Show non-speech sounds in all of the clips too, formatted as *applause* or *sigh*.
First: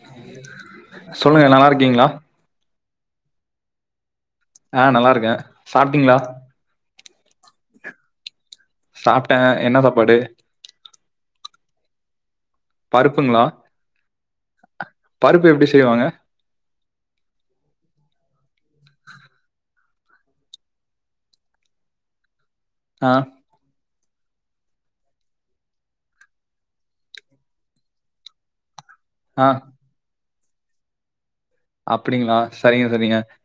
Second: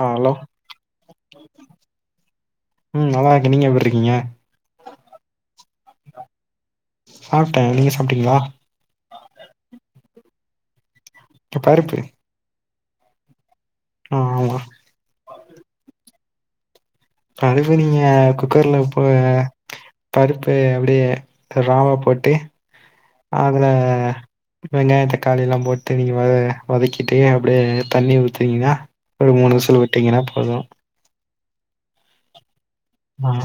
Hello சொல்லுங்க நல்லா இருக்கீங்களா ம் நல்லா இருக்கேன் நீங்க எப்படி இருக்கீங்க ஆ நல்லா இருக்கேன் சாப்ட்டீங்களா சாப்ட்டேன் நீங்க சாப்ட்டீங்களா சாப்ட்டேன் என்ன சாப்பாடு பருப்பு பருப்புங்ளா ஆ ஆமா பருப்பு எப்டி செய்வாங்க பருப்பு நீங்க குக்கர்ல ப்போ பருப்பு அப்டியே ராவா போட்டு ஆ ஆதுல வெங்காய தக்காளிலாம் போட்டு நீங்க வத வதக்கிட்டு அப்டியே தண்ணி ஊத்தினீங்னா ஒரு ஆ மூணு விசில் விட்டீங்னா போதும் அப்டிங்ளா சரிங்க சரிங்க ஆ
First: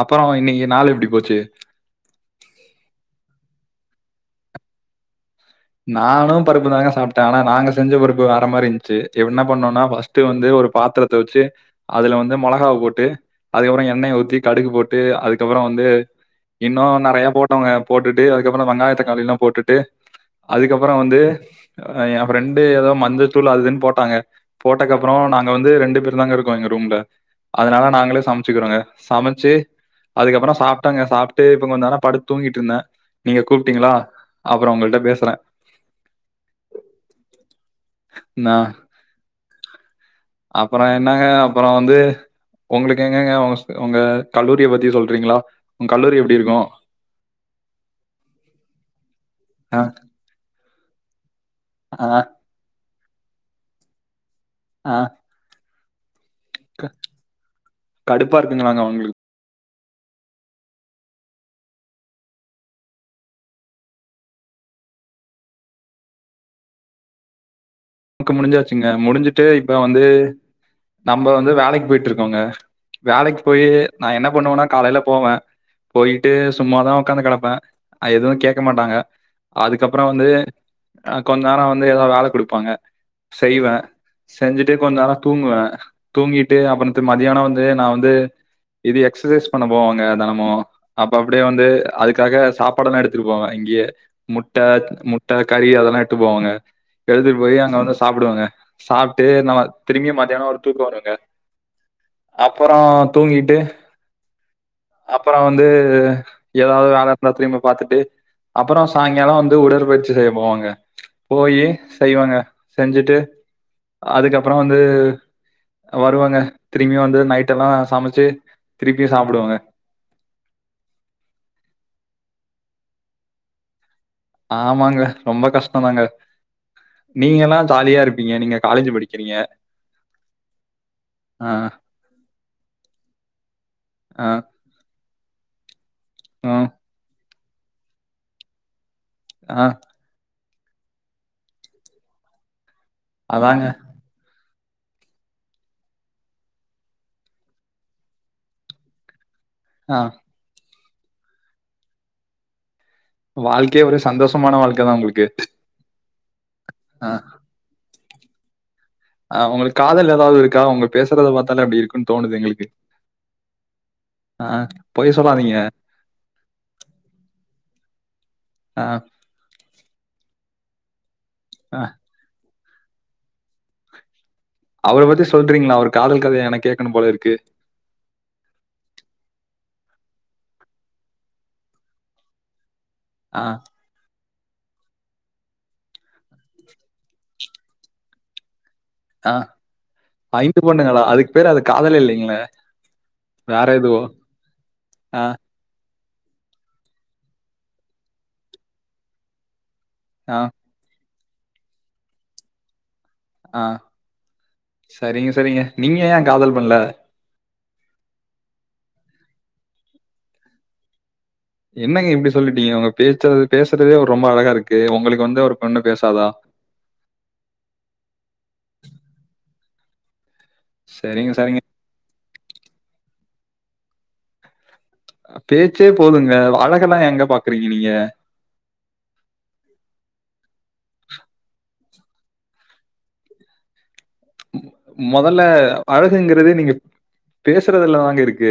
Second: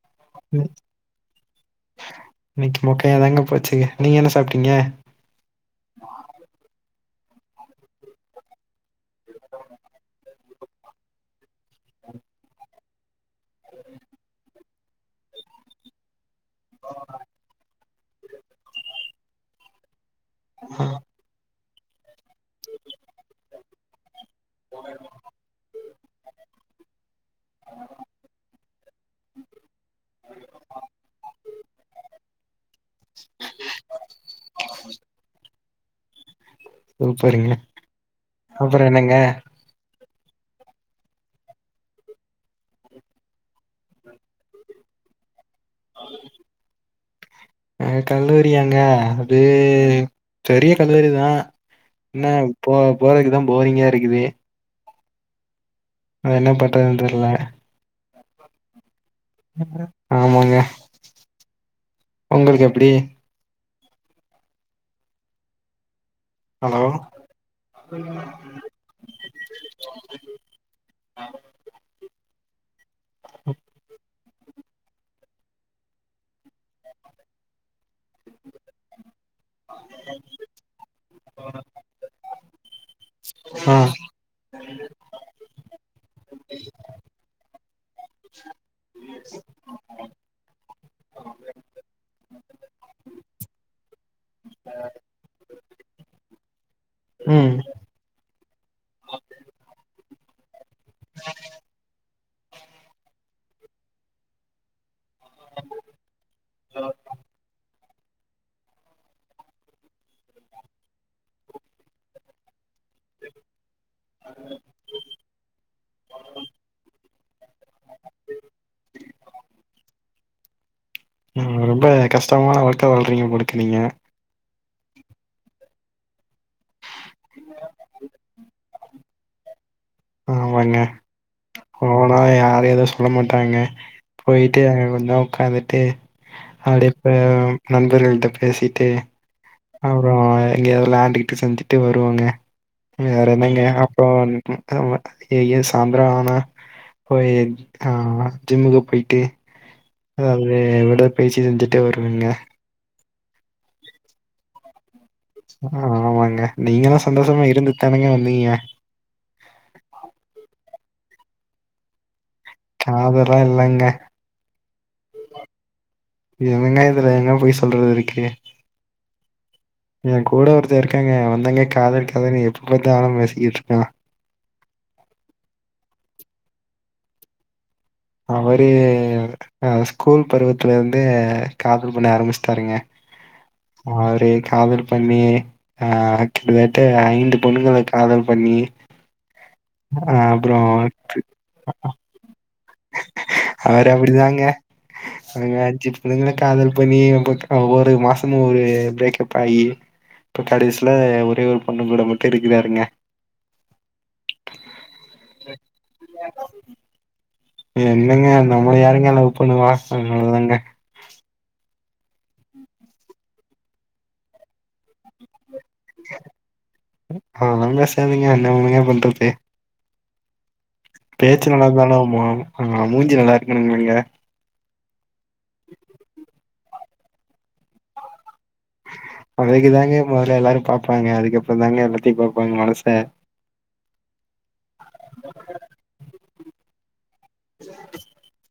அப்பறோ இன்னிக்கி நாளு எப்டி போச்சி இன்னிக்கி மொக்கையா தாங்க போச்சி நீங்க என்ன சாப்டீங்க நானு பருப்பு தாங்க சாப்டே நாங்க செஞ்ச பருப்பு வேற மாரிஞ்சி என்ன பண்ணோம்னா ஃபஸ்ட் வந்து ஒரு பாத்திரத்த வெச்சி வந்து மெளகாவ போட்டு அதுகப்றோ எண்ணய ஊத்தி கடுகு போட்டு அதுகப்றம் வந்து இன்னும நெறய போட்டோங்க போட்டுட்டு அதுக்கப்றம் வெங்காய தக்காளில்லா போட்டுட்டு அதுக்கப்றம் வந்து என் ஃப்ரெண்டு ஏதோ மஞ்சத்தூள் அது இதுன்னு போட்டாங்க போட்டக்கப்றம் நாங்க நா வந்து ரெண்டு பேரு தாங்க இருக்கோ எங்க ரூம்ல அதனால நாங்களே சமச்சுக்கிறோங்க சமச்சி அதுக்கப்றம் சாப்ட்டங்க சாப்ட்டு இப்ப கொஞ்ச நேரோ படுத் தூங்கிட்ருந்தேன் நீங்க கூப்ட்டீங்களா அப்றம் உங்கள்ட்ட பேசுறேன் சூப்பருங்க அப்புறோ என்னங்க அப்புறோ என்னங்க அப்புறோ வந்து உங்களுக்கு எங்கங்க உங்க கல்லூரிய பத்தி சொல்றீங்ளா அ கல்லூரியாங்க அது அ, பெரிய கல்லூரிங்க அ, இன்ன இப்போ போறக்குதா போரிங்கா இருக்குது ஆ அதா என்ன பண்றதுன் தெர்ல கடுப்பா இருக்குங்ளாங்க அவுங்ளுக் ஆமாங்க உங்குளுக் எப்டி ஹலோ க்கு முடிஞ்சாச்சுங்க முடிஞ்சுட்டு இப்ப வந்து நம்ப வந்து வேலைக் போயிட்ருக்கங்க வேலைக் போயி நா என்ன பண்ணுவனா காலையில போவ போயிட்டு சும்மாதா உக்காந்து கெடப்ப அங்க எதுவு கேக்க மாட்டாங்க அதுக்கப்பறோ வந்து கொஞ்நேரோ வந்து எதா வேல குடுப்பாங்க செய்வ ஆ செஞ்சுட்டு கொஞ்ச நேரம் தூங்குவ தூங்கிட்டு அப்புறத்து மதியானம் வந்து நா வந்து இது எக்ஸசைஸ் பண்ண போவாங்க தெனமு அப்ப அப்டியே வந்து அதுக்காக சாப்பாடெல்லா எடுத்துட்டு போவே இங்கியே முட்டக் முட்ட கறி அதெல்லா எட்டு போவாங்க வெஜிடபிள் ம் ரெடி ஆனதும் சாப்டுவங்க சாப்ட்டு நம்ம திரும்பி மதியான ஒரு தூக்க வருங்க அப்பறோ தூங்கிட்டு அப்பறோ வந்து எதாவ்து வேல இருந்தா திரும்பி பாத்துட்டு அப்பறோ சாய்ங்கால வந்து உடற்பயிற்சி செய்ய போவாங்க போயி செய்வங்க செஞ்சுட்டு அதுக்கப்றோ வந்து வருவங்க திரும்பியு வந்து நைட்டெல்லா சமச்சு திருப்பியு சாப்டுவங்க ம் ரொம்ப கஷ்டமான வாழ்க்க வாழ்றீங்க போலக்கு நீங்க ஆமாங்க ரொம்ப கஷ்டோ தாங்க நீங்கல்லா ஜாலியா இருப்பீங்க நீங்க காலேஜ்ஜி படிக்கிறீங்க ஆமாங்க ஆ போனா யாரு எதுவு சொல்ல மாட்டாங்க ஆ போயி ட்டு அங்க கொஞ்ச நேர் உக்காந்துட்டு ம் அப்டியே கொ நண்பர்களிட்ட பேசிட்டு ஆ அப்றோ எங்கயாவது விளாண்டுட்டு செஞ்சுட்டு வருவங்க வேற என்னங்க அதாங்க இப்ப ம் ம் ஏ ஏ சாய்ந்த்ரோ ஆனா போயி ஆ ஜிம்முக்கா போய்ட்டு அ வந்து எங்கூட பேசி இருந்துட்டு வருவேங்க வாழ்க்கையே ஒரு சந்தோஷமான வாழ்க்க தா உங்குளுக் ஆமாங்க நீங்கள்லா சந்தோஷமா இருந்து தானுங்க வந்தீங்க ஆ உங்களுக் காதல் எதாவ்து இருக்கா அவங்க பேசறத பாத்தாலே அப்டி இருக்கு டின் தோணுது எங்குளுக்கு காதெல்லா இல்லங்க அ ஆ பொய் சொல்லாதீங்க என்னங்க இதுல ஏங்க பொய் சொல்றது இருக்கு ஆ என் கூட ஒருத்த இருக்காங்க அவன்ந்தாங்க ஆ காதல் கதவி எப்ப பாத்தாலும் பேசிக்கிட்ருப்பா அவர பத்தி சொல்றீங்ளா அவர் காதல் கதைய எனக்கு கேக்கணும் போல இருக்கு அவரு அ ஸ்கூல் பருவத்துலந்து காதல் பண்ண ஆரம்பிஷ்டாருங்க அ அவுரு காதல் பண்ணி ஆ கிட்டதட்ட ஐந்து பொண்ணுகள காதல் பண்ணி ஆ அ அப்றோ இல்லைங்கள அவர் அப்படிதாங்க ஆ, அவங்களாச்சி அதுங்களு காதல் பண்ணி ஒவ்வொரு மாசமு ஒரு பிரேக்கப் ஆயி ஆ, இப்ப கடைசி ல ஒரே ஒரு பொண்ணு கூட மட்டு இருக்கிறாருங்க ஆ சரிங்க சரிங்க நீங்க ஏ காதல் பண்ல என்னங்க நம்மள யாருங்க லவ் பண்ணுவா அதுனால தாங்க என்னங்க இப்படி சொல்லிட்டிங்க உங்க பேச்ச பேசுறதே ஒரு ரொம்ப அழகா இருக்கு உங்களுக்கு வந்து ஒரு பொண்ணு பேசாதா அதெல்லா பேசாதுங்க என்னதுங்க பண்றது சரிங்க, பேச்சு சரிங்க. நல்லாருந்தாலு மூ ஆ மூஞ்சி நல்லாருக்கணுமல்லங்க பேச்சே போதுங்க அழகெல்லா ஏங்க பாக்கறிங்க நீங்க அழகு தாங்க மொதல்ல எல்லாரு பாப்பாங்க அதுக்கப்பறந்தாங்க எல்லாத்தையு பாப்பாங்க மனச மொதல்ல அழகுங்கறதே நீங்க பேசறதுல்ல தாங்க இருக்கு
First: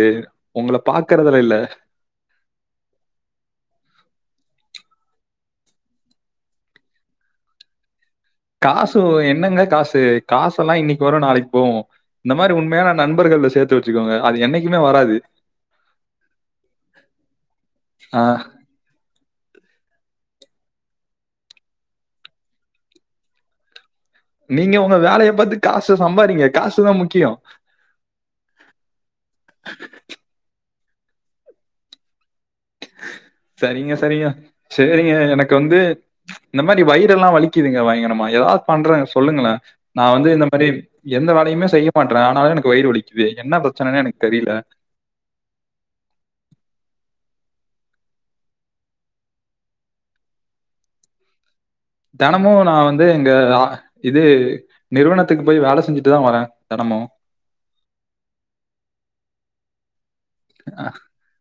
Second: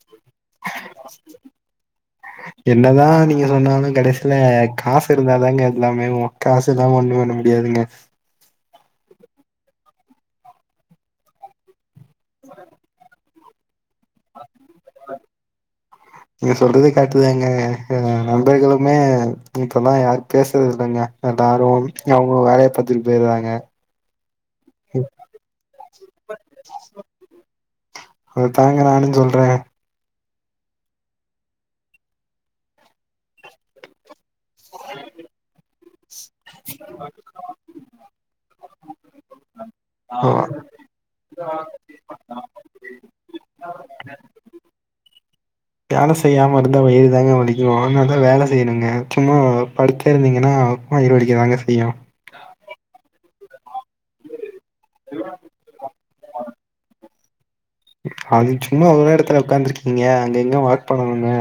உங்கள பாக்கறதுல இல்ல என்னதா நீங்க சொன்னாலு கடைசில காசு இருந்தாதாங்க எல்லாமே காசு எல்லாம ஒண்ணு பண்ண முடியாதுங்க காசு என்னங்க காசு காசெல்லா இன்னைக்கு வரு நாளைக்கு போகு இந்த மாரி உண்மையான நண்பர்கள சேத்து வெச்சுக்கோங்க அது என்னைக்குமே வராது நீங்க சொல்றது கரெக்ட்டுதாங்க ஆ நண்பர்களுமே இப்பல்லா யாரு பேசறது இல்லங்க எல்லாரு அவங்கவங் வேலய பாத்துட்டு போயர்றாங்க நீங்க உங்க வேலைய பாத்து காசு சம்பாரிங்க காசுதா முக்கிய அதாங்க நானுஞ் சொல்றே சரிங்க சரிங்க சேரிங்க எனக்கு வந்து இந்த மாரி வயிறெல்லா வலிக்குதுங்க பயங்கரமா எதாவது பண்ற சொல்லுங்களே நா வந்து இந்த மாரி எந்த வேலையுமே செய்ய மாட்ற ஆனாலு எனக்கு வயிறு வலிக்குது என்ன பிரச்சனைனு எனக்கு தெரில வேலை செய்யாம இருந்தா வயிறுதாங்க வலிக்கு அதனாலதா வேல செய்யணுங்க சும்மா படுத்தே இருந்திங்கன்னா வயிறு வலிக்கதாங்க செய்யு தெனமு நா வந்து எங்க இது நிறுவனத்துக்கு போய் வேல செஞ்சுட்டுதா வர்ற தெனமு அது சும்மா ஒரே எடத்துல உக்காந்துருக்கிங்க அங்க இங்க வாக் பண்ணணுங்க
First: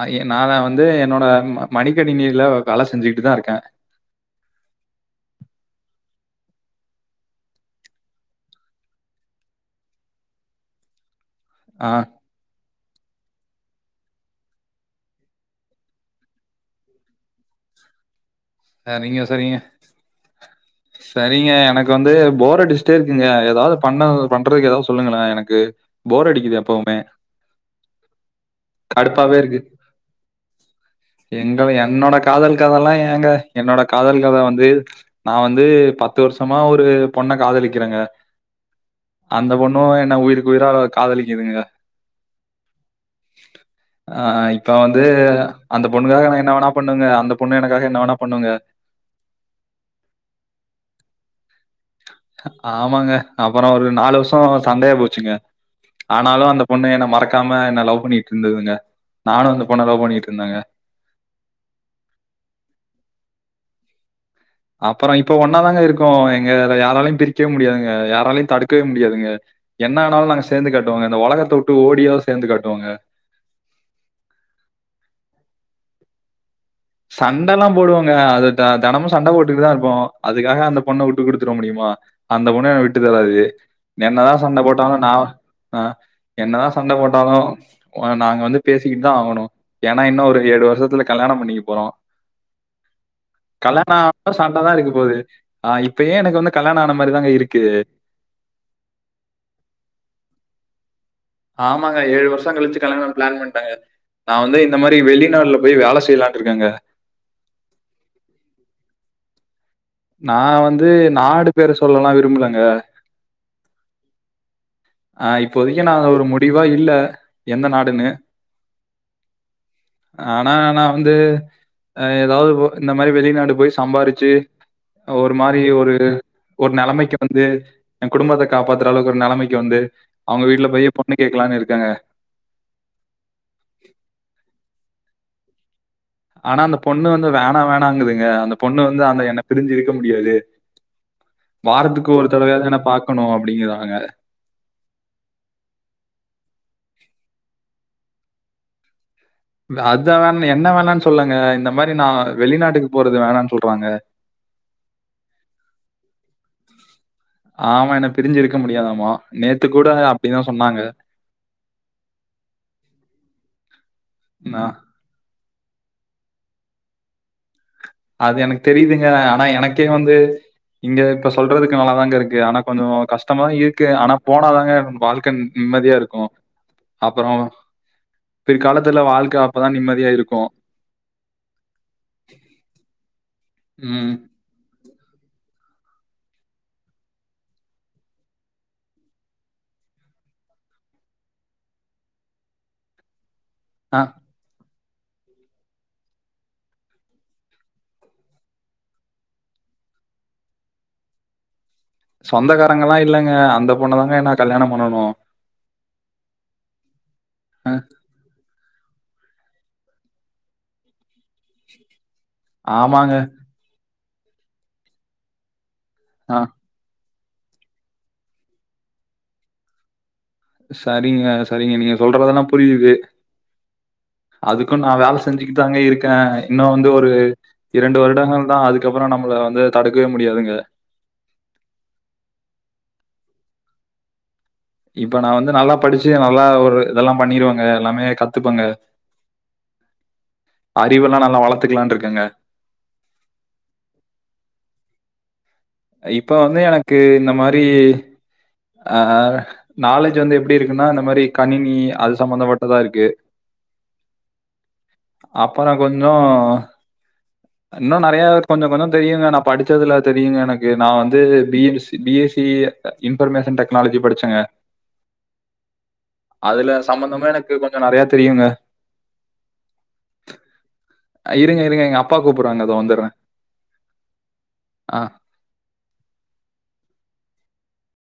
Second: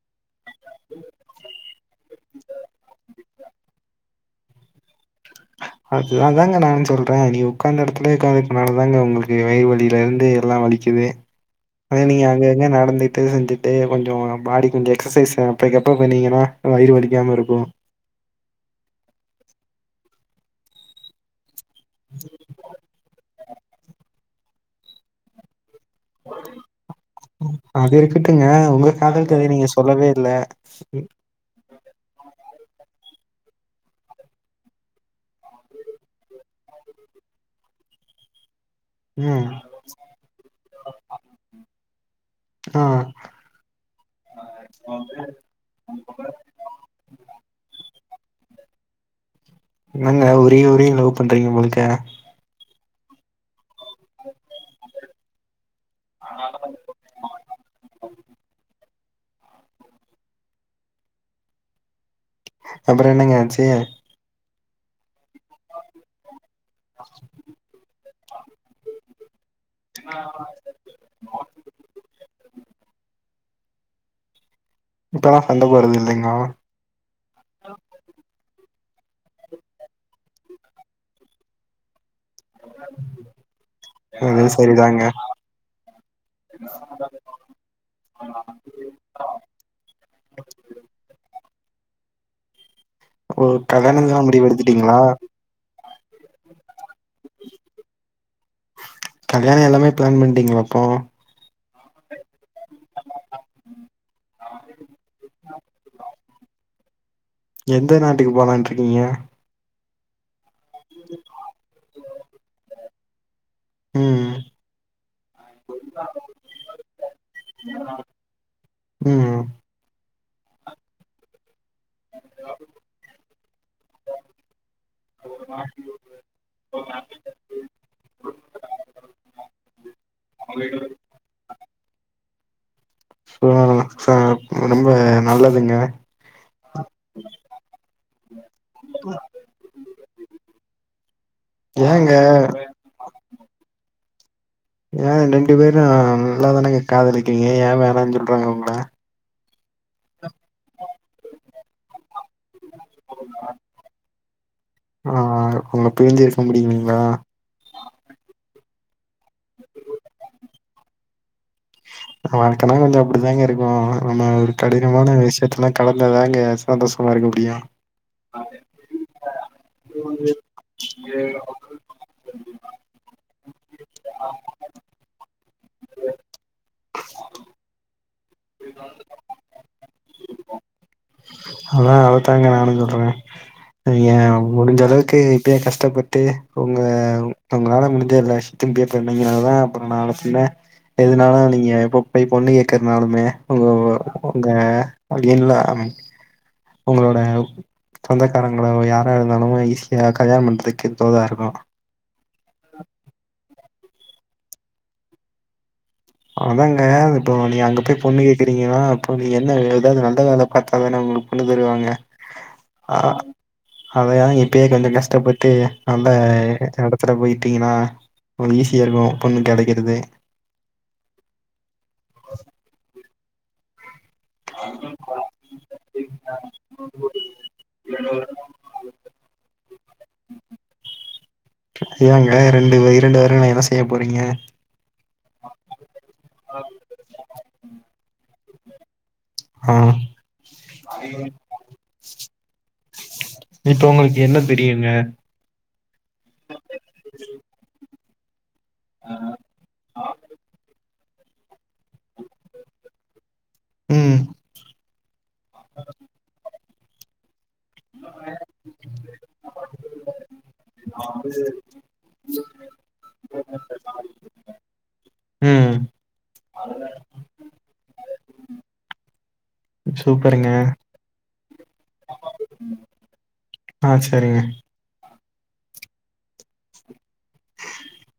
ஆ எ நா வந்து என்னோட மடிக்கணினில வேல செஞ்சுட்டுதா இருக்கே அது அதாங்க நானு சொல்றே நீ உக்காந்த எடத்துலயே உக்காந்துக்குனால தாங்க உங்களுக்கு வயிறு வலியில இருந்து எல்லா வலி க்குது ஆ அதா நீங்க அங்க இங்க நடந்து ட்டு செஞ்சுட்டு கொஞ்ச பாடி கொஞ்ச எக்சசைஸ் அப்பைக்கப்ப பண்ணிங்கன்னா வயிறு வலிக்காம இருக்கு சரிங்க சரிங்க சரிங்க எனக் கு எனக்கு வந்து போரடிச்டே இருக்குங்க எதாவது பண்ண பண்றதுக்கு எதாவது சொல்லுங்களே எனக்கு போர் அடிக்குது எப்பவுமே. அதிருக்கட்டுங்க உங்க காதல் கடுப்பாவே கதைய நீங்க சொல்லவே இல்ல எங்கத என்னோட காதல் கதலா ஏங்க என்னோட காதல் கத வந்து நா வந்து பத்து வருஷமா ஒரு பொண்ண காதலிக்கிறங்க ம் அந்த பொண்ணு என்ன உயிருக்கு உயிரா காதலிக்கிதுங்க ஆ ஆ இப்ப வந்து அந்த பொண்ணுக்காக நா என்ன வேணா பண்ணுங்க அந்த பொண்ணு எனக்காக என்ன வேணா பண்ணுங்க என்னங்க உருகி உருகி லவ் பண்றீங்க போல இருக்க ஆமாங்க அப்பறோ ஒரு நாலு வருஷோ சண்டையா போச்சுங்க ஆனாலு அந்த பொண்ணு என்ன மறக்காம என்ன லவ் பண்ணிட்டு இருந்துங்க நானு அந்த பொண்ண லவ் பண்ணிட்டு இருந்தங்க அப்பற என்னங்க ஆச்சு அப்பறோ இப்ப ஒன்னா தாங்க இருக்கோ எங்கல யாராலயு பிரிக்கவே முடியாதுங்க யாராலயு தடுக்கவே முடியாதுங்க என்ன ஆனாலு நாங்க சேந்து காட்டுவோங்க இந்த உலகத்த உட்டு ஓடியோ சேர்ந்து காட்டுவோங்க இப்பல்லா சண்ட போடுறது இல்லிங்களா சண்டல்லா போடுவோங்க அது தெனமு சண்ட போட்டுட்டுதா இருப்போ அதுக்காக அந்த பொண்ண வுட்டு குடுத்துட முடியுமா அந்த பொண்ணு என்ன விட்டு தராது என்னதா அது சண்ட போட்டாலு சரிதாங்க நா ஆ என்னதா சண்ட போட்டாலு ஒன்னு நாங்க வந்து பேசிக்கிட்டு தா ஆகணு ஏன்னா இன்னோ ஒரு ஏழு வருஷத்துல கல்யாண பண்ணிக்க போறோ ஓ கல்யாணோ கல்யாணம்லா ஆனா முடிவு சண்ட தா இருக்க எடுத்துட்டீங்களா போது ஆ இப்பயே எனக்கு வந்து கல்யாண ஆன மாரிதாங்க இருக்கு கல்யாண எல்லாமே பிளான் பண்ணிட்டீங்களா அப்போ ஆமாங்க ஏழு வருஷோ கழிச்சி கல்யாண பிளான் பண்ட்டங்க நா வந்து இந்த மாரி வெளிநாடுல போய் வேல செய்லான்ட்டு இருக்கங்க எந்த நாட்டுக்கு போலான் இருக்கீங்க நா வந்து நாடு பேர சொல்லலா விரும்பலங்க ம் ஆ இப்போதிக்கு நா ஒரு முடிவா இல்ல எந்த நாடுன்னு ம் ஆனா நா வந்து அ ஏதாவது இந்த மாரி வெளிநாடு போய் சம்பாரிச்சு ஒரு மாரி ஒரு ஒரு நெலமைக்கு வந்து எய குடும்பத்த காப்பாத்துற அளவுக்கு ஒரு நெலமைக்கு வந்து அவுங்க வீட்டுல போய் பொண்ணு கேக்கலான்னு இருக்கங்க *unintelligible* ரொம்ப நல்லதுங்க ஆனா அந்த பொண்ணு வந்து வேணா வேணாங்குதுங்க அந்த பொண்ணு வந்து அந்த என்ன பிரிஞ்சு இருக்க முடியாது வாரத்துக்கு ஏங்க ஒரு தடவையாவுது என்ன பாக்கணு அப்டிங்குறாங்க எய ரெண்டு பேரு நல்லாதானங்க காதலிக்கிறீங்க எய வேணானு சொல்றாங்க உங்கள அத வேணா என்ன வேணானு சொல்லங்க இந்த மாரி நா வெளிநாட்டுக்கு போறது வேணானு சொல்றாங்க ஆ உங்கள பிரி்ஞ்சு இருக்க முடில்லிங்களா ஆமா என்ன பிரிஞ்சு இருக்க முடியாதாமா நேத்து கூட அப்டிதா சொன்னாங்க வாழ்க்கனா கொஞ்ச அப்டித்தாங்க இருக்கு நம்ப ஒரு நா கடின மான விஷயத்தலா கலந்தாங்க சந்தோஷமா இருக்க முடியு அது எனக்கு தெரிதுங்க ஆனா எனக்கே வந்து இங்க இப்ப சொல்றதுக்கு நல்லாதாங்க இருக்கு ஆனா கொஞ்ச கஷ்டமா இருக்கு ஆனா போனாதாங்க வாழ்க்க நிம்மதியா இருக்கு அப்பறோ பிற்காலத்துல வாழ்க அப்பதா நிம்மதியா இருக்கு அதா அதத்தாங்க நானு சொல்ற நீ ம். எய முடிஞ்ச அளவுக்கு இப்பயே கஷ்டப்பட்டு உங்க உங்களால முடிஞ்ச எல்லா *unintelligible* தா அப்பறோ நாள பிண்ண எதுனாலு நீங்க எப்ப போய் பொண்ணு கேக்குறதுனாலுமே உங்க அ உங்க அவிங்கல்லா உங்களோட சொந்தக்காரங்கலோ யாரா இருந்தாலு ஈஸியா கல்யாணம் பண்றதுக்கு தோதா இருக்கு சொந்தக்காரங்கல்லா இல்லங்க அந்த பொண்ண தாங்க நா கல்யாண பண்ணனு அதாங்க இப்போ நீங்க அங்க போய் பொண்ணு கேக்கிறீங்கன்னா அப்போ நீங்க என்ன வேல ஏதாது நல்ல வேல பாத்தா தான உங்களுக்கு பொண்ணு தருவாங்க ஆ ஆமாங்க. அதாயா இப்பயே கொஞ்ச கஷ்டப்பட்டு நல்ல அ இடத் ப்பற போயிட்டிங்கனா உங்ளுக்கு ஈஸியாக இருக்கு பொண்ணு கெடைக்கிறது சரிங்க சரிங்க நீங்க சொல்றததல்லா புரியுது அதுக்கு நா வேல செஞ்சுக்கிட்டு தாங்க இருக்க இன்னோ வந்து ஒரு இரண்டு வருடங்கள் தா அதுக்கப்புறோ நம்மள வந்து தடுக்கவே முடியாதுங்க ஏங்க ரெண்டு இரண்டு வருடங்கள்ள என்ன செய்ய போறீங்க இப்ப நா வந்து நல்லா படிச்சு நல்லா ஒரு இதெல்லா பண்ணிருவங்க எல்லாமே கத்துப்பங்க ஆ அறிவில்லா நல்லா வளர்த்துக்கலான்றுகங்க இப்ப உங்களுக்கு என்ன தெரியுங்க இப்போ வந்து எனக்கு இந்த மாரி அ நாலேஜ் வந்து எப்டி இருக்குன்னா இந்த மாரி கணினி அது சம்மந்தப்பட்டதா இருக்கு ம் அப்புறோ கொஞ்சோ இன்னு நெறய கொஞ்சோ கொஞ்சோ தெரியுங்க நா படிச் சதுல தெரியுங்க எனக்கு நா வந்து B A B C B S C information technology படிச்சேங்க ம் அதுல சம்மந்தமே எனக்கு கொஞ்சோ நறையா தெரியுங்க சூப்பருங்க இருங்க இருங்க எங்க அப்பா கூப்பறாங்க இதோ வந்துர்ர ஆ செரிங்க ஆ